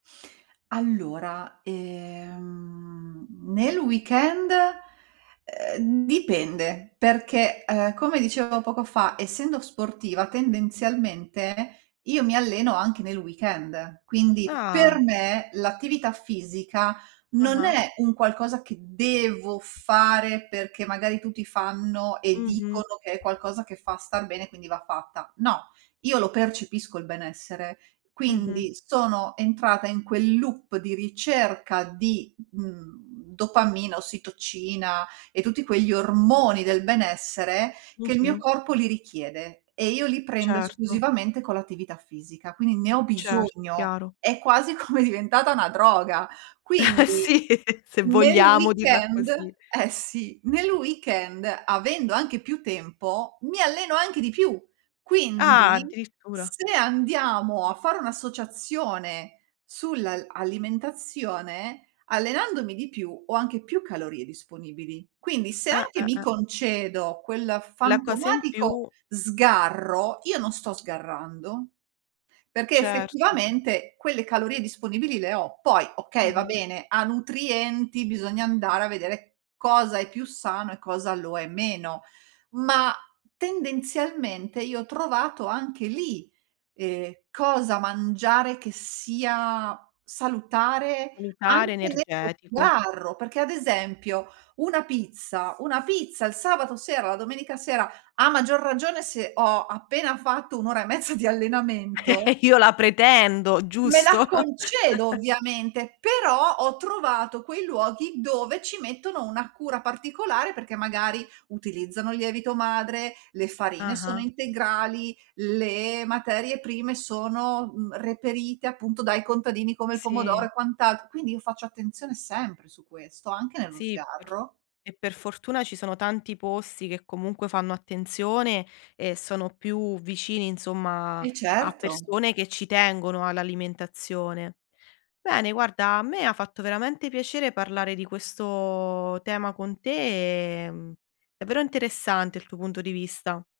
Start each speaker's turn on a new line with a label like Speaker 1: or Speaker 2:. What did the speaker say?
Speaker 1: Allora, ehm, nel weekend, uhm, dipende, perché, uhm, come dicevo poco fa, essendo sportiva, tendenzialmente, io mi alleno anche nel weekend, quindi per
Speaker 2: Ah.
Speaker 1: me, l'attività fisica non
Speaker 2: Ah-ah.
Speaker 1: è un qualcosa che devo fare, perché magari tutti fanno e
Speaker 2: Mh-mh.
Speaker 1: dicono che è qualcosa che fa star bene, quindi va fatta. No, io lo percepisco il benessere,
Speaker 2: Mh-mh.
Speaker 1: quindi sono entrata in quel loop di ricerca di, mhmm, dopamina, ossitocina e tutti quegli ormoni del benessere, che il mio
Speaker 2: Mh-mh.
Speaker 1: corpo li richiede e io li prendo
Speaker 2: Certo.
Speaker 1: esclusivamente con l'attività fisica. Quindi ne ho
Speaker 2: Certo,
Speaker 1: bisogno,
Speaker 2: chiaro.
Speaker 1: è quasi come diventata una droga. Quindi
Speaker 2: Sì, se
Speaker 1: nel
Speaker 2: vogliamo dirla
Speaker 1: weekend
Speaker 2: così.
Speaker 1: eh, sì, nel weekend avendo anche più tempo, mi alleno anche di più.
Speaker 2: Ah,
Speaker 1: Quindi
Speaker 2: addirittura.
Speaker 1: se andiamo a fare un'associazione sull'al alimentazione, allenandomi di più, ho anche più calorie disponibili. Quindi se
Speaker 2: Ah,
Speaker 1: anche
Speaker 2: ah,
Speaker 1: mi
Speaker 2: ah.
Speaker 1: concedo quel
Speaker 2: La cosa in
Speaker 1: fantomatico
Speaker 2: più.
Speaker 1: sgarro, io non sto sgarrando, perché,
Speaker 2: Certo.
Speaker 1: effettivamente, quelle calorie disponibili le ho. Poi, okay, va
Speaker 2: Mh-mh.
Speaker 1: bene, a nutrienti, bisogna andare a vedere cosa è più sano e cosa lo è meno, ma, tendenzialmente, io ho trovato anche lì, ehm, cosa mangiare, che sia salutare
Speaker 2: Salutare,
Speaker 1: anche nello
Speaker 2: energetico.
Speaker 1: sgarro, perché ad esempio 1 pizza 1 pizza, il sabato sera, la domenica sera, a maggior ragione, se ho appena fatto 1 ora e mezza di allenamento
Speaker 2: Io la pretendo,
Speaker 1: me la
Speaker 2: giusto?
Speaker 1: concedo ovviamente. Però, ho trovato quei luoghi dove ci mettono una cura particolare, perché, magari, utilizzano il lievito madre, le farine sono
Speaker 2: Ah-ah.
Speaker 1: integrali, le materie prime sono, mhmm, reperite appunto dai contadini, come il pomodoro
Speaker 2: Sì.
Speaker 1: e quant'al quindi io faccio attenzione sempre su questo, anche nello
Speaker 2: Sì, pr
Speaker 1: sgarro.
Speaker 2: e per fortuna, ci sono tanti posti che, comunque, fanno attenzione e sono più vicini, insomma,
Speaker 1: Eh,
Speaker 2: a
Speaker 1: certo.
Speaker 2: persone che ci tengono all'alimentazione. Bene, guarda, a me ha fatto veramente piacere parlare di questo tema con te, ehm, davvero interessante il tuo punto di vista.